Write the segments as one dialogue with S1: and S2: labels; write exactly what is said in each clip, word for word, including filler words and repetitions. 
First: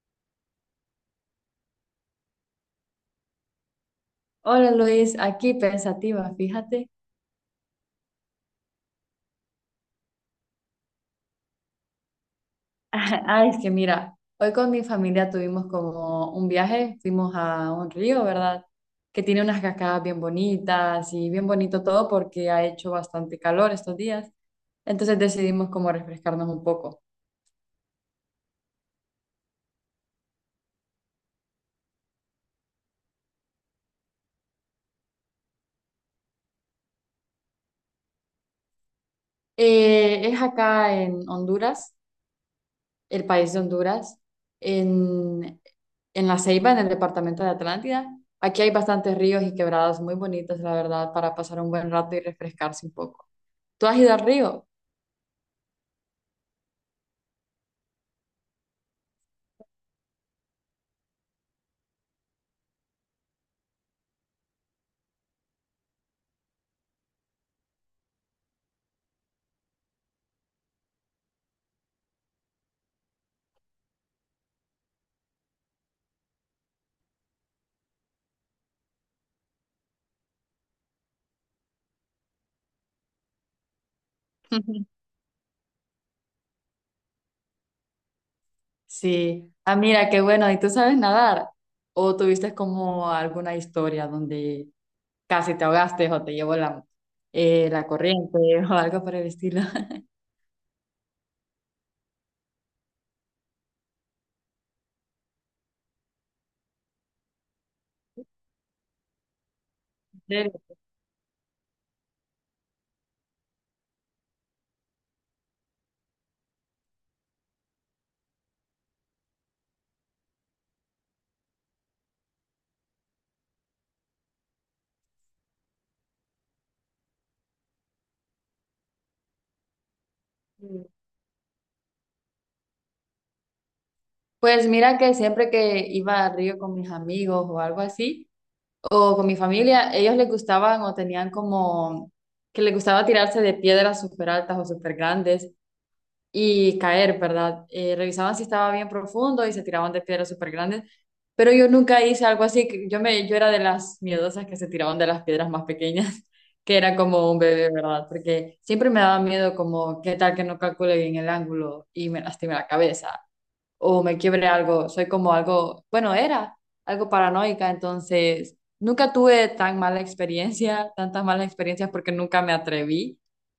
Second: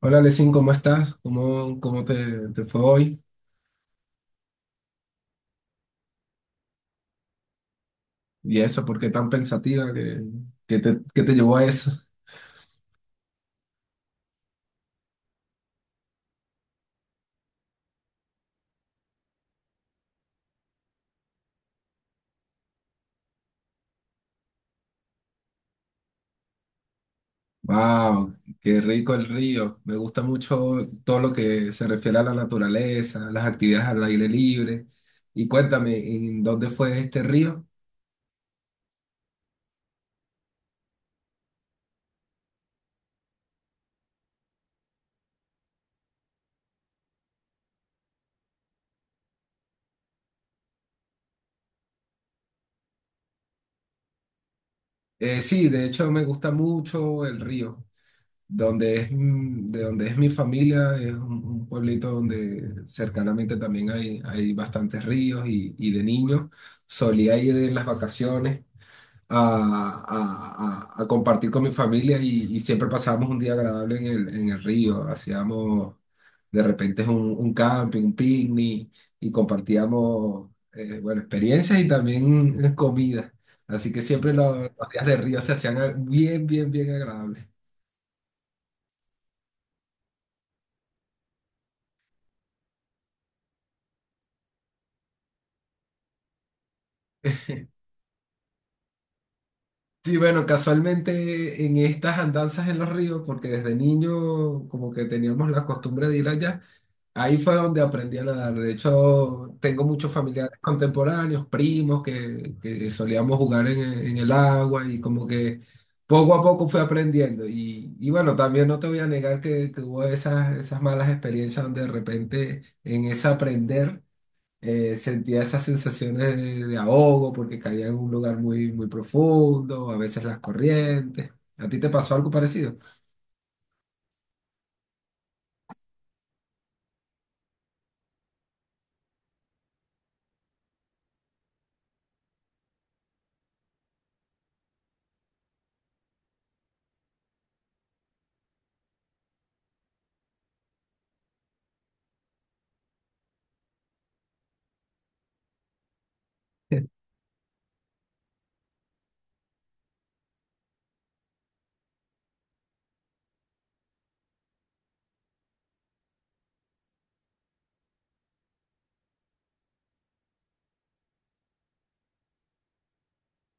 S1: Hola, Lesin, ¿cómo estás? ¿Cómo, cómo te, ¿te fue hoy?
S2: Hola Luis, aquí pensativa, fíjate.
S1: ¿Y eso? ¿Por qué tan pensativa? ¿Qué, qué te, ¿qué te llevó a eso?
S2: Ah, es que mira, hoy con mi familia tuvimos como un viaje, fuimos a un río, ¿verdad? Que tiene unas cascadas bien bonitas y bien bonito todo porque ha hecho bastante calor estos días. Entonces decidimos como refrescarnos un poco.
S1: ¡Wow! ¡Qué rico el río! Me gusta mucho todo lo que se refiere a la naturaleza, las actividades al aire libre. Y cuéntame, ¿en dónde fue este río?
S2: Eh, es acá en Honduras, el país de Honduras, en, en La Ceiba, en el departamento de Atlántida. Aquí hay bastantes ríos y quebradas muy bonitas, la verdad, para pasar un buen rato y refrescarse un poco. ¿Tú has ido al río?
S1: Eh, sí, de hecho me gusta mucho el río. Donde es, mm, de donde es mi familia, es un, un pueblito donde cercanamente también hay, hay bastantes ríos y, y de niños solía ir en las vacaciones a, a- a- a compartir con mi familia y, y siempre pasábamos un día agradable en el, en el río. Hacíamos de repente un, un camping, un picnic y compartíamos, eh, bueno, experiencias y también eh, comida. Así que siempre lo- los días de río se hacían eh, bien, bien, bien agradables.
S2: Sí. Ah, mira, qué bueno. ¿Y tú sabes nadar? ¿O tuviste como alguna historia donde casi te ahogaste o te llevó la, eh, la corriente o algo por el estilo?
S1: Sí, bueno, casualmente en estas andanzas en los ríos, porque desde niño como que teníamos la costumbre de ir allá, ahí fue donde aprendí a nadar. De hecho, tengo muchos
S2: ¿En
S1: familiares
S2: serio?
S1: contemporáneos, primos, que, que solíamos jugar en, en el agua y como que poco a poco fui aprendiendo. Y, y bueno, también no te voy a negar que, que hubo esas, esas malas experiencias donde de repente en ese aprender eh, sentía esas sensaciones de, de ahogo porque caía en un lugar muy, muy profundo, a veces las
S2: Mm.
S1: corrientes. ¿A ti te pasó algo parecido?
S2: Pues mira que siempre que iba al río con mis amigos o algo así, o con mi familia, ellos les gustaban o tenían como que les gustaba tirarse de piedras súper altas o súper grandes y caer, ¿verdad? Eh, revisaban si estaba bien profundo y se tiraban de piedras súper grandes, pero yo nunca hice algo así, que yo, me, yo era de las miedosas que se tiraban de las piedras más pequeñas, que era como un bebé, ¿verdad? Porque siempre me daba miedo como, ¿qué tal que no calcule bien el ángulo y me lastime la cabeza o me quiebre algo? Soy como algo, bueno, era algo paranoica, entonces nunca tuve tan mala experiencia, tantas malas experiencias porque nunca me atreví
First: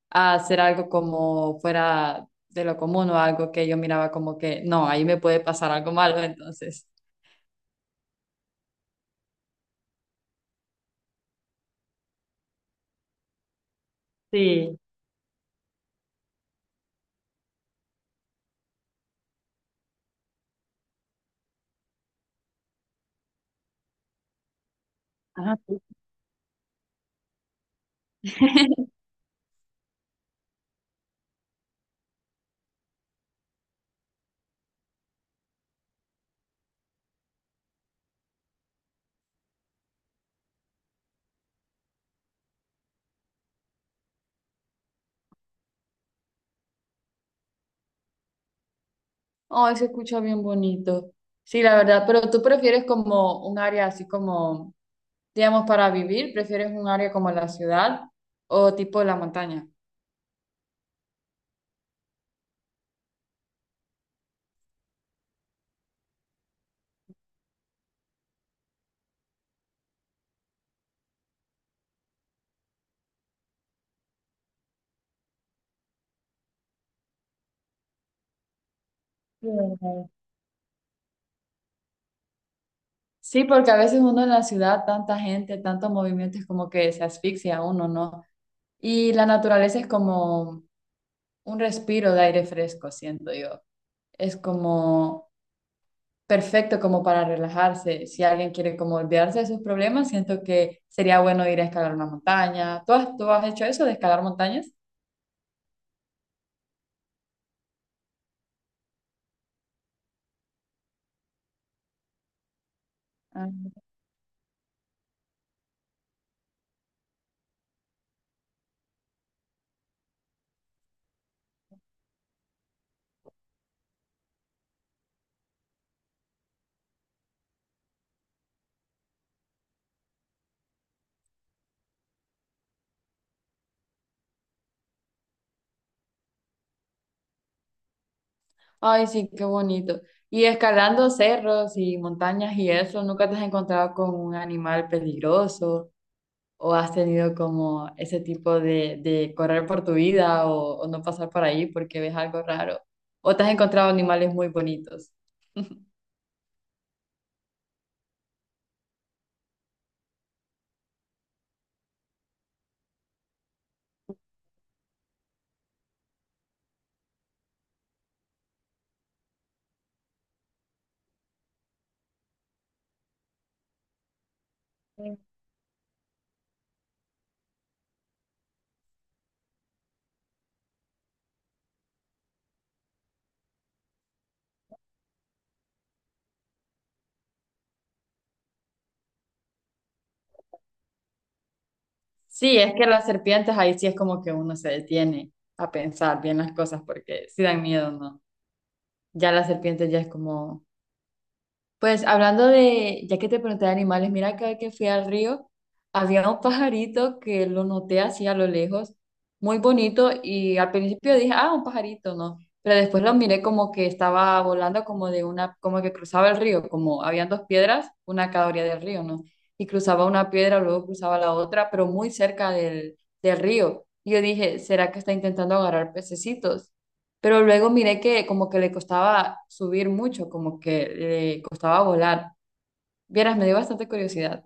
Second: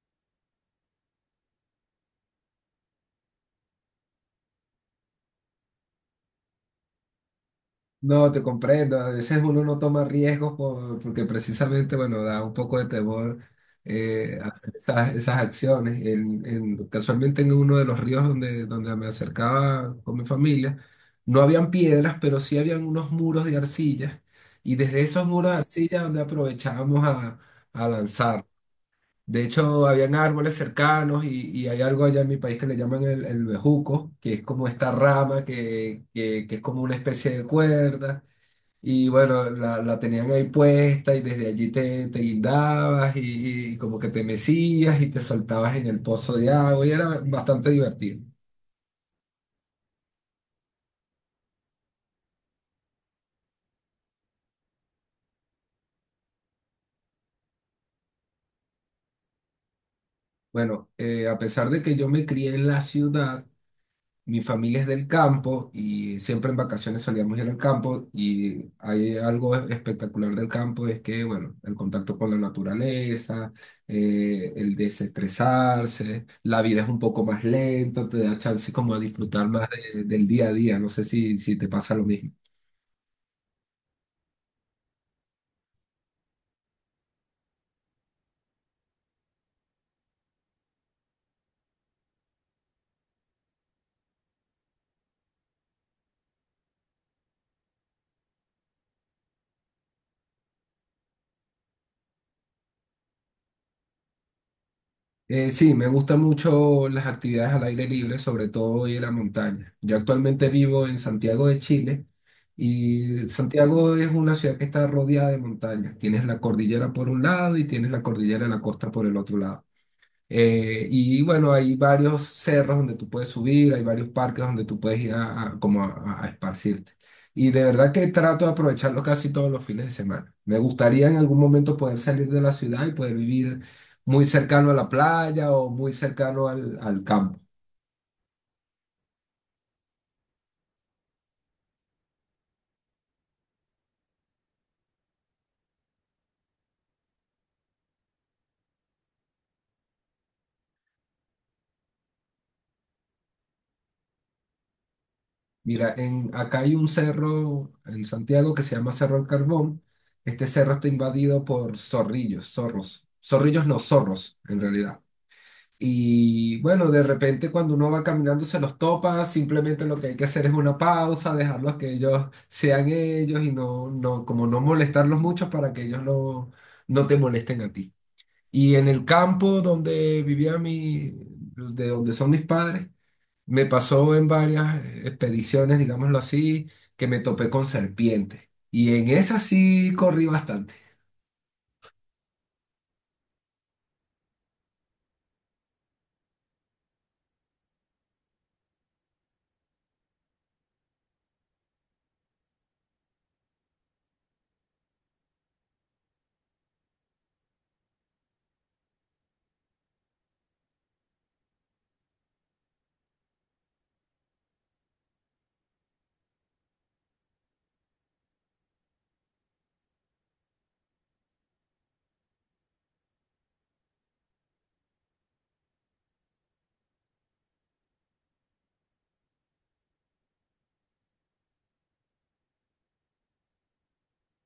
S2: a hacer algo como fuera de lo común o algo que yo miraba como que, no, ahí me puede pasar algo malo, entonces.
S1: No, te comprendo. A veces uno no toma riesgos por- porque precisamente, bueno, da un poco de temor eh, hacer
S2: Sí.
S1: esas, esas acciones. En, en- casualmente en uno de los ríos donde, donde me acercaba con mi familia, no habían piedras, pero sí habían unos muros de arcilla. Y desde esos muros
S2: Ah,
S1: de
S2: sí.
S1: arcilla donde aprovechábamos a, a lanzarnos. De hecho, habían árboles cercanos y, y hay algo allá en mi país que le llaman el, el bejuco, que es como esta rama que, que- que es como una especie de cuerda. Y bueno, la, la tenían ahí puesta y desde allí te, te guindabas y, y como que te mecías y te soltabas en el pozo de agua y era bastante divertido.
S2: Oh, se escucha bien bonito. Sí, la verdad, pero tú prefieres como un área así como, digamos, para vivir, ¿prefieres un área como la ciudad o tipo la montaña?
S1: Bueno, eh, a pesar de que yo me crié en la ciudad, mi familia es del campo y siempre en vacaciones solíamos ir al campo y hay algo espectacular del campo, es que, bueno, el contacto con la naturaleza, eh, el desestresarse, la vida es un poco más lenta, te da chance como a disfrutar
S2: Sí.
S1: más de- del día a día, no sé si, si te pasa lo mismo.
S2: Sí, porque a veces uno en la ciudad, tanta gente, tanto movimiento, es como que se asfixia uno, ¿no? Y la naturaleza es como un respiro de aire fresco, siento yo. Es como perfecto como para relajarse. Si alguien quiere como olvidarse de sus problemas, siento que sería bueno ir a escalar una montaña. ¿Tú has, tú has hecho eso de escalar montañas?
S1: Eh, sí, me gustan mucho las actividades al aire libre, sobre todo y en la montaña. Yo actualmente vivo en Santiago de Chile y
S2: Ah.
S1: Santiago es una ciudad que está rodeada de montañas. Tienes la cordillera por un lado y tienes la cordillera de la costa por el otro lado. Eh, y bueno, hay varios cerros donde tú puedes subir, hay varios parques donde tú puedes ir a, a- como a, a esparcirte. Y de verdad que trato de aprovecharlo casi todos los fines de semana. Me gustaría en algún momento poder salir de la ciudad y poder vivir muy cercano a la playa o muy cercano al, al campo.
S2: Ay, sí, qué bonito. Y escalando cerros y montañas y eso, ¿nunca te has encontrado con un animal peligroso, o has tenido como ese tipo de, de correr por tu vida, o, o no pasar por ahí porque ves algo raro, o te has encontrado animales muy bonitos?
S1: Mira, en, acá hay un cerro en Santiago que se llama Cerro del Carbón. Este cerro está invadido por zorrillos, zorros. Zorrillos no, zorros, en realidad. Y bueno, de repente cuando uno va caminando se los topa, simplemente lo que hay que hacer es una pausa, dejarlos que ellos sean ellos y no, no, como no molestarlos mucho para que ellos no, no te molesten a ti. Y en el campo donde vivía mi, de donde son mis padres, me pasó en varias expediciones, digámoslo así, que me topé con serpientes. Y en esas sí corrí bastante.
S2: Sí, es que las serpientes ahí sí es como que uno se detiene a pensar bien las cosas porque sí dan miedo, ¿no? Ya las serpientes ya es como... Pues hablando de, ya que te pregunté de animales, mira cada vez que fui al río, había un pajarito que lo noté así a lo lejos, muy bonito, y al principio dije, ah, un pajarito, ¿no? Pero después lo miré como que estaba volando como de una, como que cruzaba el río, como habían dos piedras, una a cada orilla del río, ¿no? Y cruzaba una piedra, luego cruzaba la otra, pero muy cerca del, del río. Y yo dije, ¿será que está intentando agarrar pececitos? Pero luego miré que como que le costaba subir mucho, como que le costaba volar. Vieras, me dio bastante curiosidad.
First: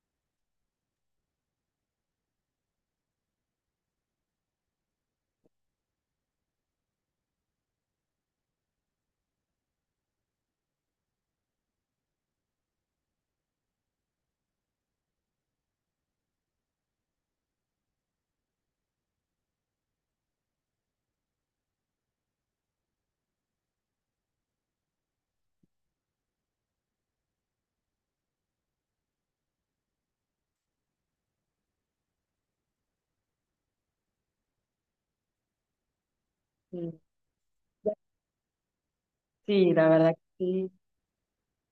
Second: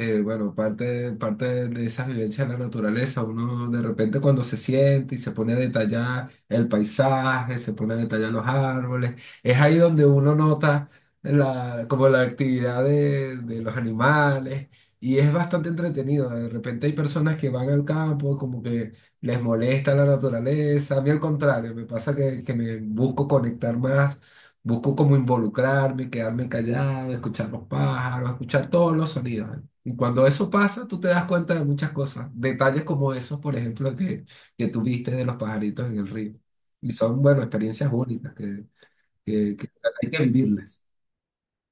S1: Eh, bueno, parte, parte de esa vivencia de la naturaleza, uno de repente cuando se siente y se pone a detallar el paisaje, se pone a detallar los árboles, es ahí donde uno nota la, como la actividad de, de los animales y es bastante entretenido. De repente hay personas que van al campo, como que les molesta la naturaleza, a mí al contrario, me pasa que, que me busco conectar más. Busco como involucrarme, quedarme callado, escuchar los pájaros, escuchar todos los sonidos. Y cuando eso pasa, tú te das cuenta de muchas cosas. Detalles como esos, por ejemplo, que, que tuviste de los pajaritos en el río. Y
S2: Mm.
S1: son, bueno, experiencias únicas que, que- que
S2: Sí, la
S1: hay
S2: verdad que
S1: que
S2: sí.
S1: vivirlas.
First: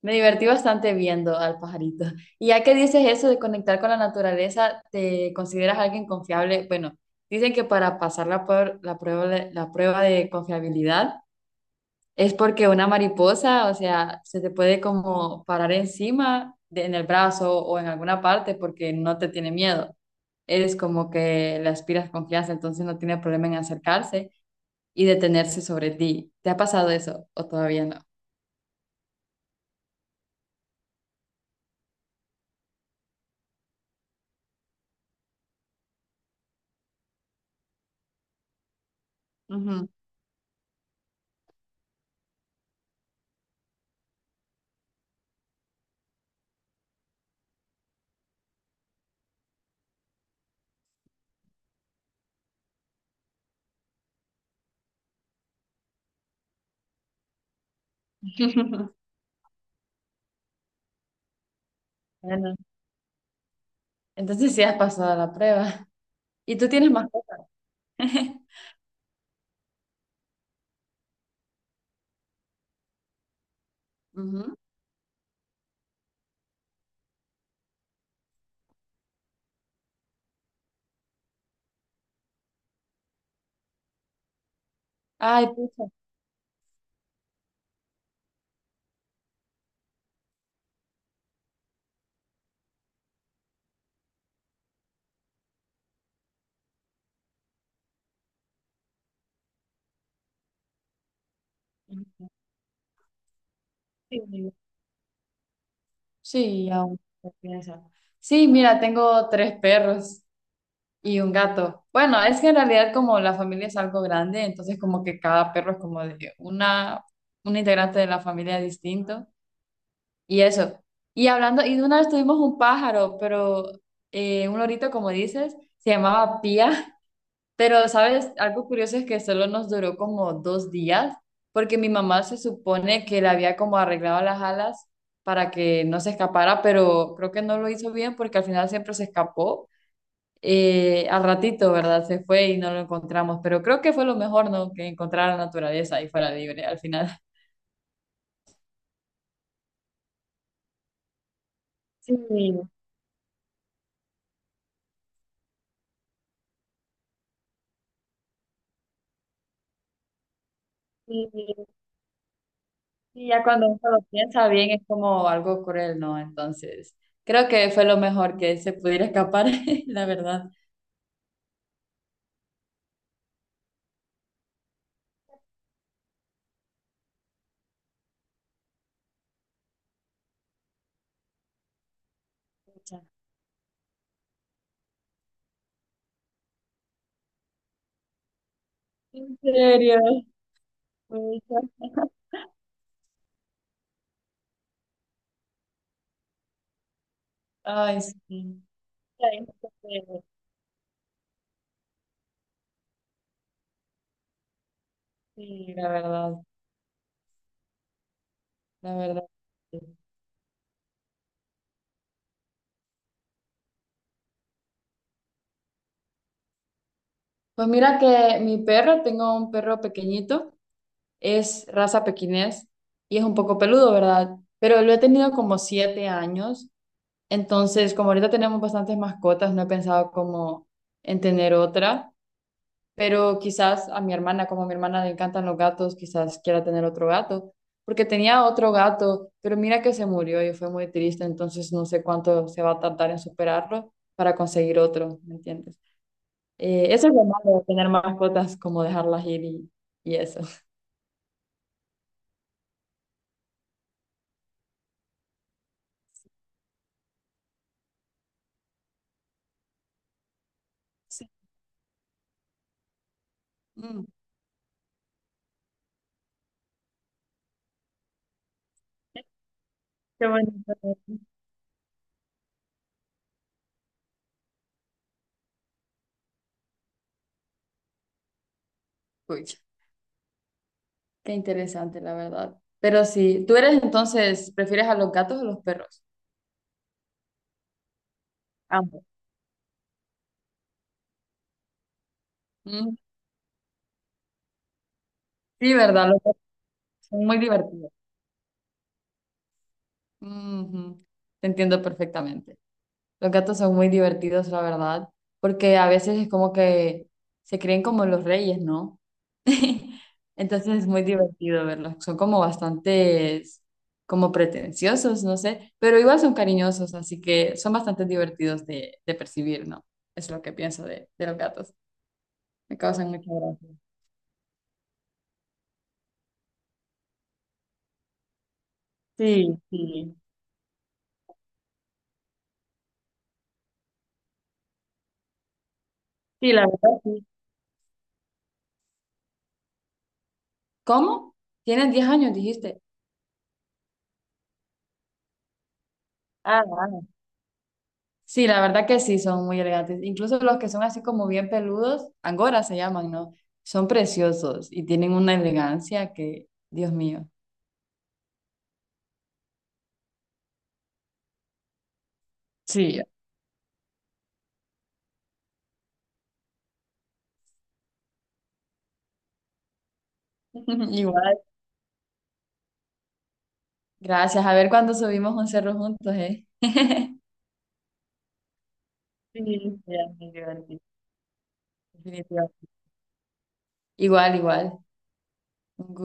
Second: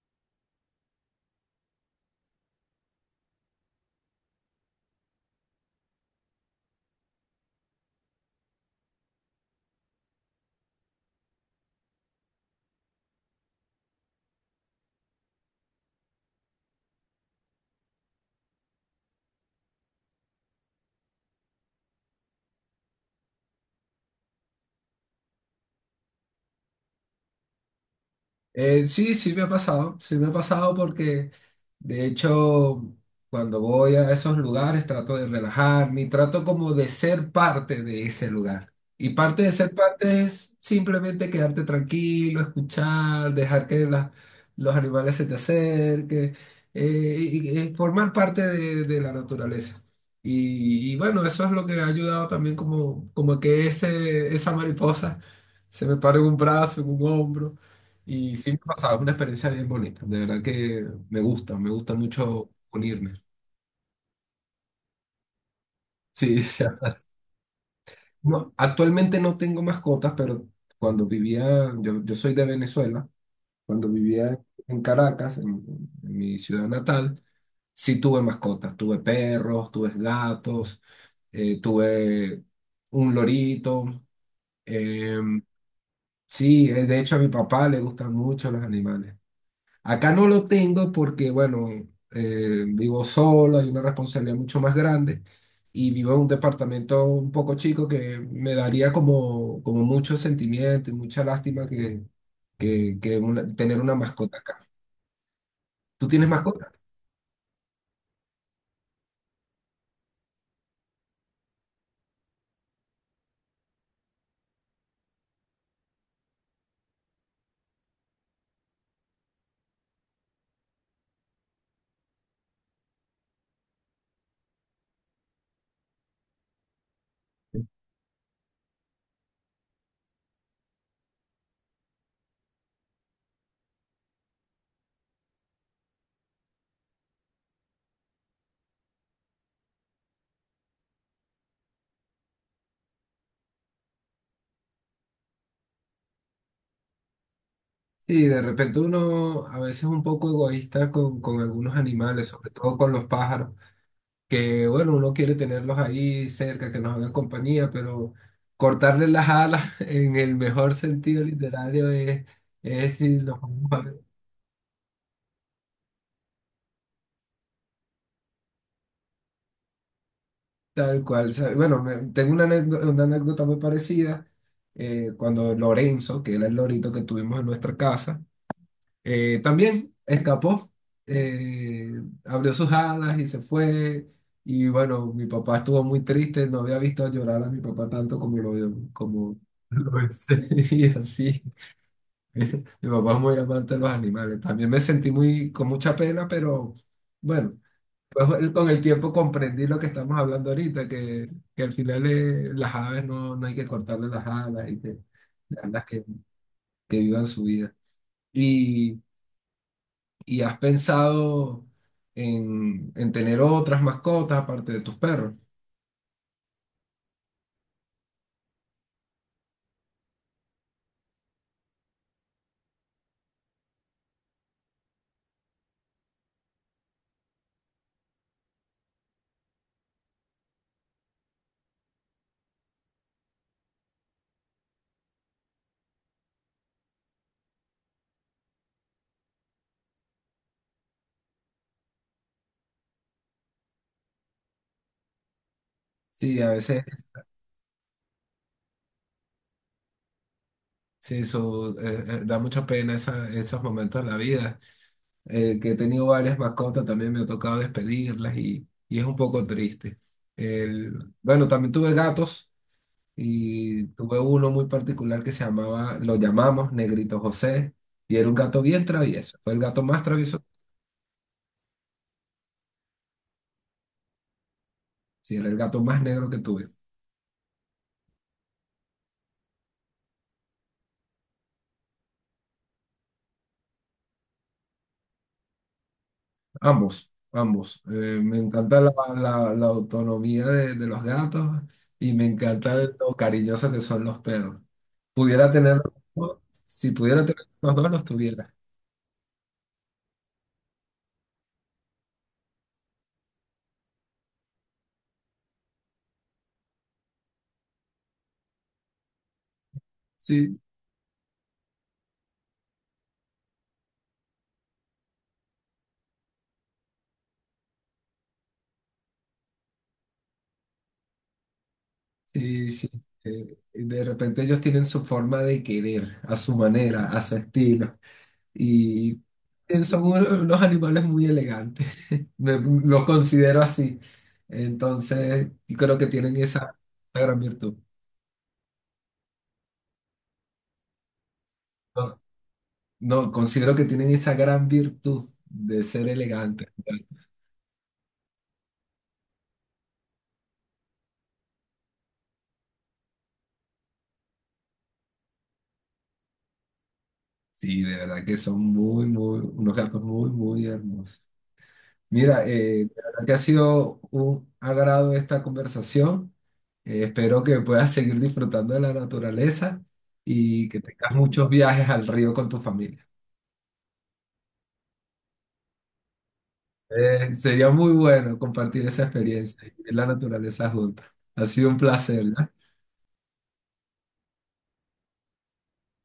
S2: Me divertí bastante viendo al pajarito. Y ya que dices eso de conectar con la naturaleza, ¿te consideras alguien confiable? Bueno, dicen que para pasar la, puer- la prueba, de- la prueba de confiabilidad es porque una mariposa, o sea, se te puede como parar encima de- en el brazo o en alguna parte porque no te tiene miedo. Eres como que le aspiras confianza, entonces no tiene problema en acercarse y detenerse sobre ti. ¿Te ha pasado eso o todavía no?
S1: Eh, sí, sí me ha pasado. Sí me ha pasado porque de hecho, cuando voy a esos lugares trato de relajarme y trato como de ser parte de ese lugar. Y parte de ser
S2: Ujú.
S1: parte es simplemente quedarte tranquilo, escuchar, dejar que las- los animales se te acerquen, eh, y, y- y formar parte de, de la naturaleza. Y, y bueno, eso es lo que ha ayudado también como, como que ese, esa mariposa se me pare en un brazo, en un hombro. Y sí me pasaba, una experiencia bien bonita, de verdad que me gusta, me gusta mucho
S2: Bueno,
S1: unirme.
S2: entonces sí has pasado la prueba.
S1: Sí, o
S2: ¿Y tú
S1: sea,
S2: tienes más cosas?
S1: no, actualmente no tengo mascotas, pero cuando vivía, yo, yo soy de Venezuela, cuando vivía
S2: Ujú.
S1: en Caracas, en, en mi ciudad natal, sí tuve mascotas, tuve perros, tuve gatos, eh, tuve un lorito, eh,
S2: Ay, pucha.
S1: sí, eh, de hecho a mi papá le gustan mucho los animales. Acá no lo tengo porque, bueno, eh, vivo solo, hay una responsabilidad mucho más grande y vivo en un departamento un poco chico que me daría como, como mucho sentimiento y mucha lástima que, que, que una- tener una
S2: Sí,
S1: mascota acá. ¿Tú tienes mascota?
S2: sí, aún se piensa. Sí, mira, tengo tres perros. Y un gato. Bueno, es que en realidad como la familia es algo grande, entonces como que cada perro es como de una, un integrante de la familia distinto. Y eso. Y hablando, y de una vez tuvimos un pájaro, pero eh, un lorito, como dices, se llamaba Pía. Pero, ¿sabes? Algo curioso es que solo nos duró como dos días, porque mi mamá se supone que le había como arreglado las alas para que no se escapara, pero creo que no lo hizo bien porque al final siempre se escapó eh, al ratito, ¿verdad? Se fue y no lo encontramos, pero creo que fue lo mejor, ¿no? Que encontrara la naturaleza y fuera libre al final.
S1: Sí, de repente uno a veces es un poco egoísta con, con algunos
S2: Sí,
S1: animales, sobre todo con los pájaros. Que bueno, uno quiere tenerlos ahí cerca, que nos hagan compañía, pero cortarle las alas en el mejor sentido
S2: sí,
S1: literario es, es si
S2: sí,
S1: los
S2: ya cuando
S1: vamos
S2: uno
S1: a ver
S2: lo piensa bien es como... algo cruel, ¿no? Entonces, creo que fue lo mejor que se pudiera escapar, la verdad.
S1: tal cual. O sea, bueno, me- tengo una anécdota, una anécdota muy parecida eh, cuando Lorenzo, que era el lorito que tuvimos en nuestra casa, Eh, también escapó, eh, abrió sus
S2: Pucha.
S1: alas y se fue. Y bueno, mi papá estuvo muy triste, no había visto llorar a mi papá tanto como lo,
S2: En
S1: como lo
S2: serio,
S1: hice. Y así,
S2: pucha.
S1: mi papá es muy amante de los animales. También me sentí muy, con mucha pena, pero bueno,
S2: Ay,
S1: pues,
S2: sí,
S1: con el tiempo
S2: ya
S1: comprendí lo que estamos
S2: sí,
S1: hablando ahorita, que, que al final eh, las aves no, no hay que cortarle las alas y que,
S2: sí,
S1: las
S2: la
S1: que,
S2: verdad,
S1: que vivan su vida.
S2: la verdad. Sí.
S1: ¿Y has pensado en, en tener otras mascotas aparte de tus perros?
S2: Pues mira que mi perro, tengo un perro pequeñito, es raza pequinés y es un poco peludo, ¿verdad? Pero lo he tenido como siete años, entonces como ahorita tenemos bastantes mascotas, no he pensado como en tener otra, pero quizás a mi hermana, como a mi hermana le encantan los gatos, quizás quiera tener otro gato, porque tenía otro gato, pero mira que se murió y fue muy triste, entonces no sé cuánto se va a tardar en superarlo para conseguir otro, ¿me entiendes?
S1: Sí, a veces
S2: Eh, eso es lo malo de tener mascotas, como dejarlas ir y, y eso.
S1: sí, eso eh, eh, da mucha pena esa- esos momentos de la vida. Eh, que he tenido varias mascotas, también me ha tocado despedirlas y, y es un poco triste. El,
S2: Sí.
S1: bueno, también tuve gatos y
S2: Mm.
S1: tuve uno muy particular que se llamaba, lo llamamos Negrito José y era un gato bien travieso. Fue el gato más
S2: Qué
S1: travieso,
S2: bonito.
S1: sí, era el gato más negro que tuve.
S2: Pucha, qué interesante, la verdad. Pero sí, tú eres entonces, ¿prefieres a los gatos o los perros?
S1: Ambos, ambos. Eh, me encanta la,
S2: Ambos.
S1: la- la autonomía de, de los gatos y me encanta
S2: Mm.
S1: lo cariñosos que son los perros. Pudiera
S2: Sí,
S1: tener,
S2: ¿verdad? Los gatos
S1: si pudiera
S2: son muy
S1: tener los dos,
S2: divertidos.
S1: los tuviera.
S2: Ujú. Te entiendo perfectamente. Los gatos son muy divertidos, la verdad, porque a veces es como que se creen como los reyes, ¿no?
S1: Sí,
S2: Entonces es muy divertido verlos. Son como bastantes, como pretenciosos, no sé, pero igual son cariñosos, así que son bastante divertidos de, de percibir, ¿no? Es lo que pienso de, de los gatos.
S1: sí,
S2: Me
S1: sí.
S2: causan mucha
S1: Eh,
S2: gracia.
S1: y de repente ellos tienen su forma de querer, a su manera, a su estilo. Y
S2: Sí,
S1: son
S2: sí.
S1: unos, unos animales muy elegantes. Me- los considero así. Entonces, y creo que tienen
S2: Sí, la
S1: esa
S2: verdad,
S1: esa
S2: sí.
S1: gran virtud.
S2: ¿Cómo? Tienes diez años, dijiste.
S1: No, considero que tienen esa gran virtud de ser elegantes.
S2: Ah. Sí, la verdad que sí, son muy elegantes. Incluso los que son así como bien peludos, angora se llaman, ¿no? Son preciosos y tienen una elegancia que, Dios mío.
S1: Sí, de verdad que son muy, muy, unos gatos muy, muy hermosos. Mira, eh, de
S2: Sí.
S1: verdad que ha sido un agrado esta conversación. Eh, espero que puedas seguir disfrutando de la naturaleza y que tengas
S2: Igual.
S1: muchos viajes al río con tu familia.
S2: Gracias. A ver cuándo subimos un cerro juntos, ¿eh?
S1: Eh, sería muy bueno compartir esa
S2: Sí,
S1: experiencia y ver
S2: sí,
S1: la
S2: es muy
S1: naturaleza
S2: divertido.
S1: juntos. Ha sido un placer, ¿no?
S2: Definitivamente. Igual, igual. Un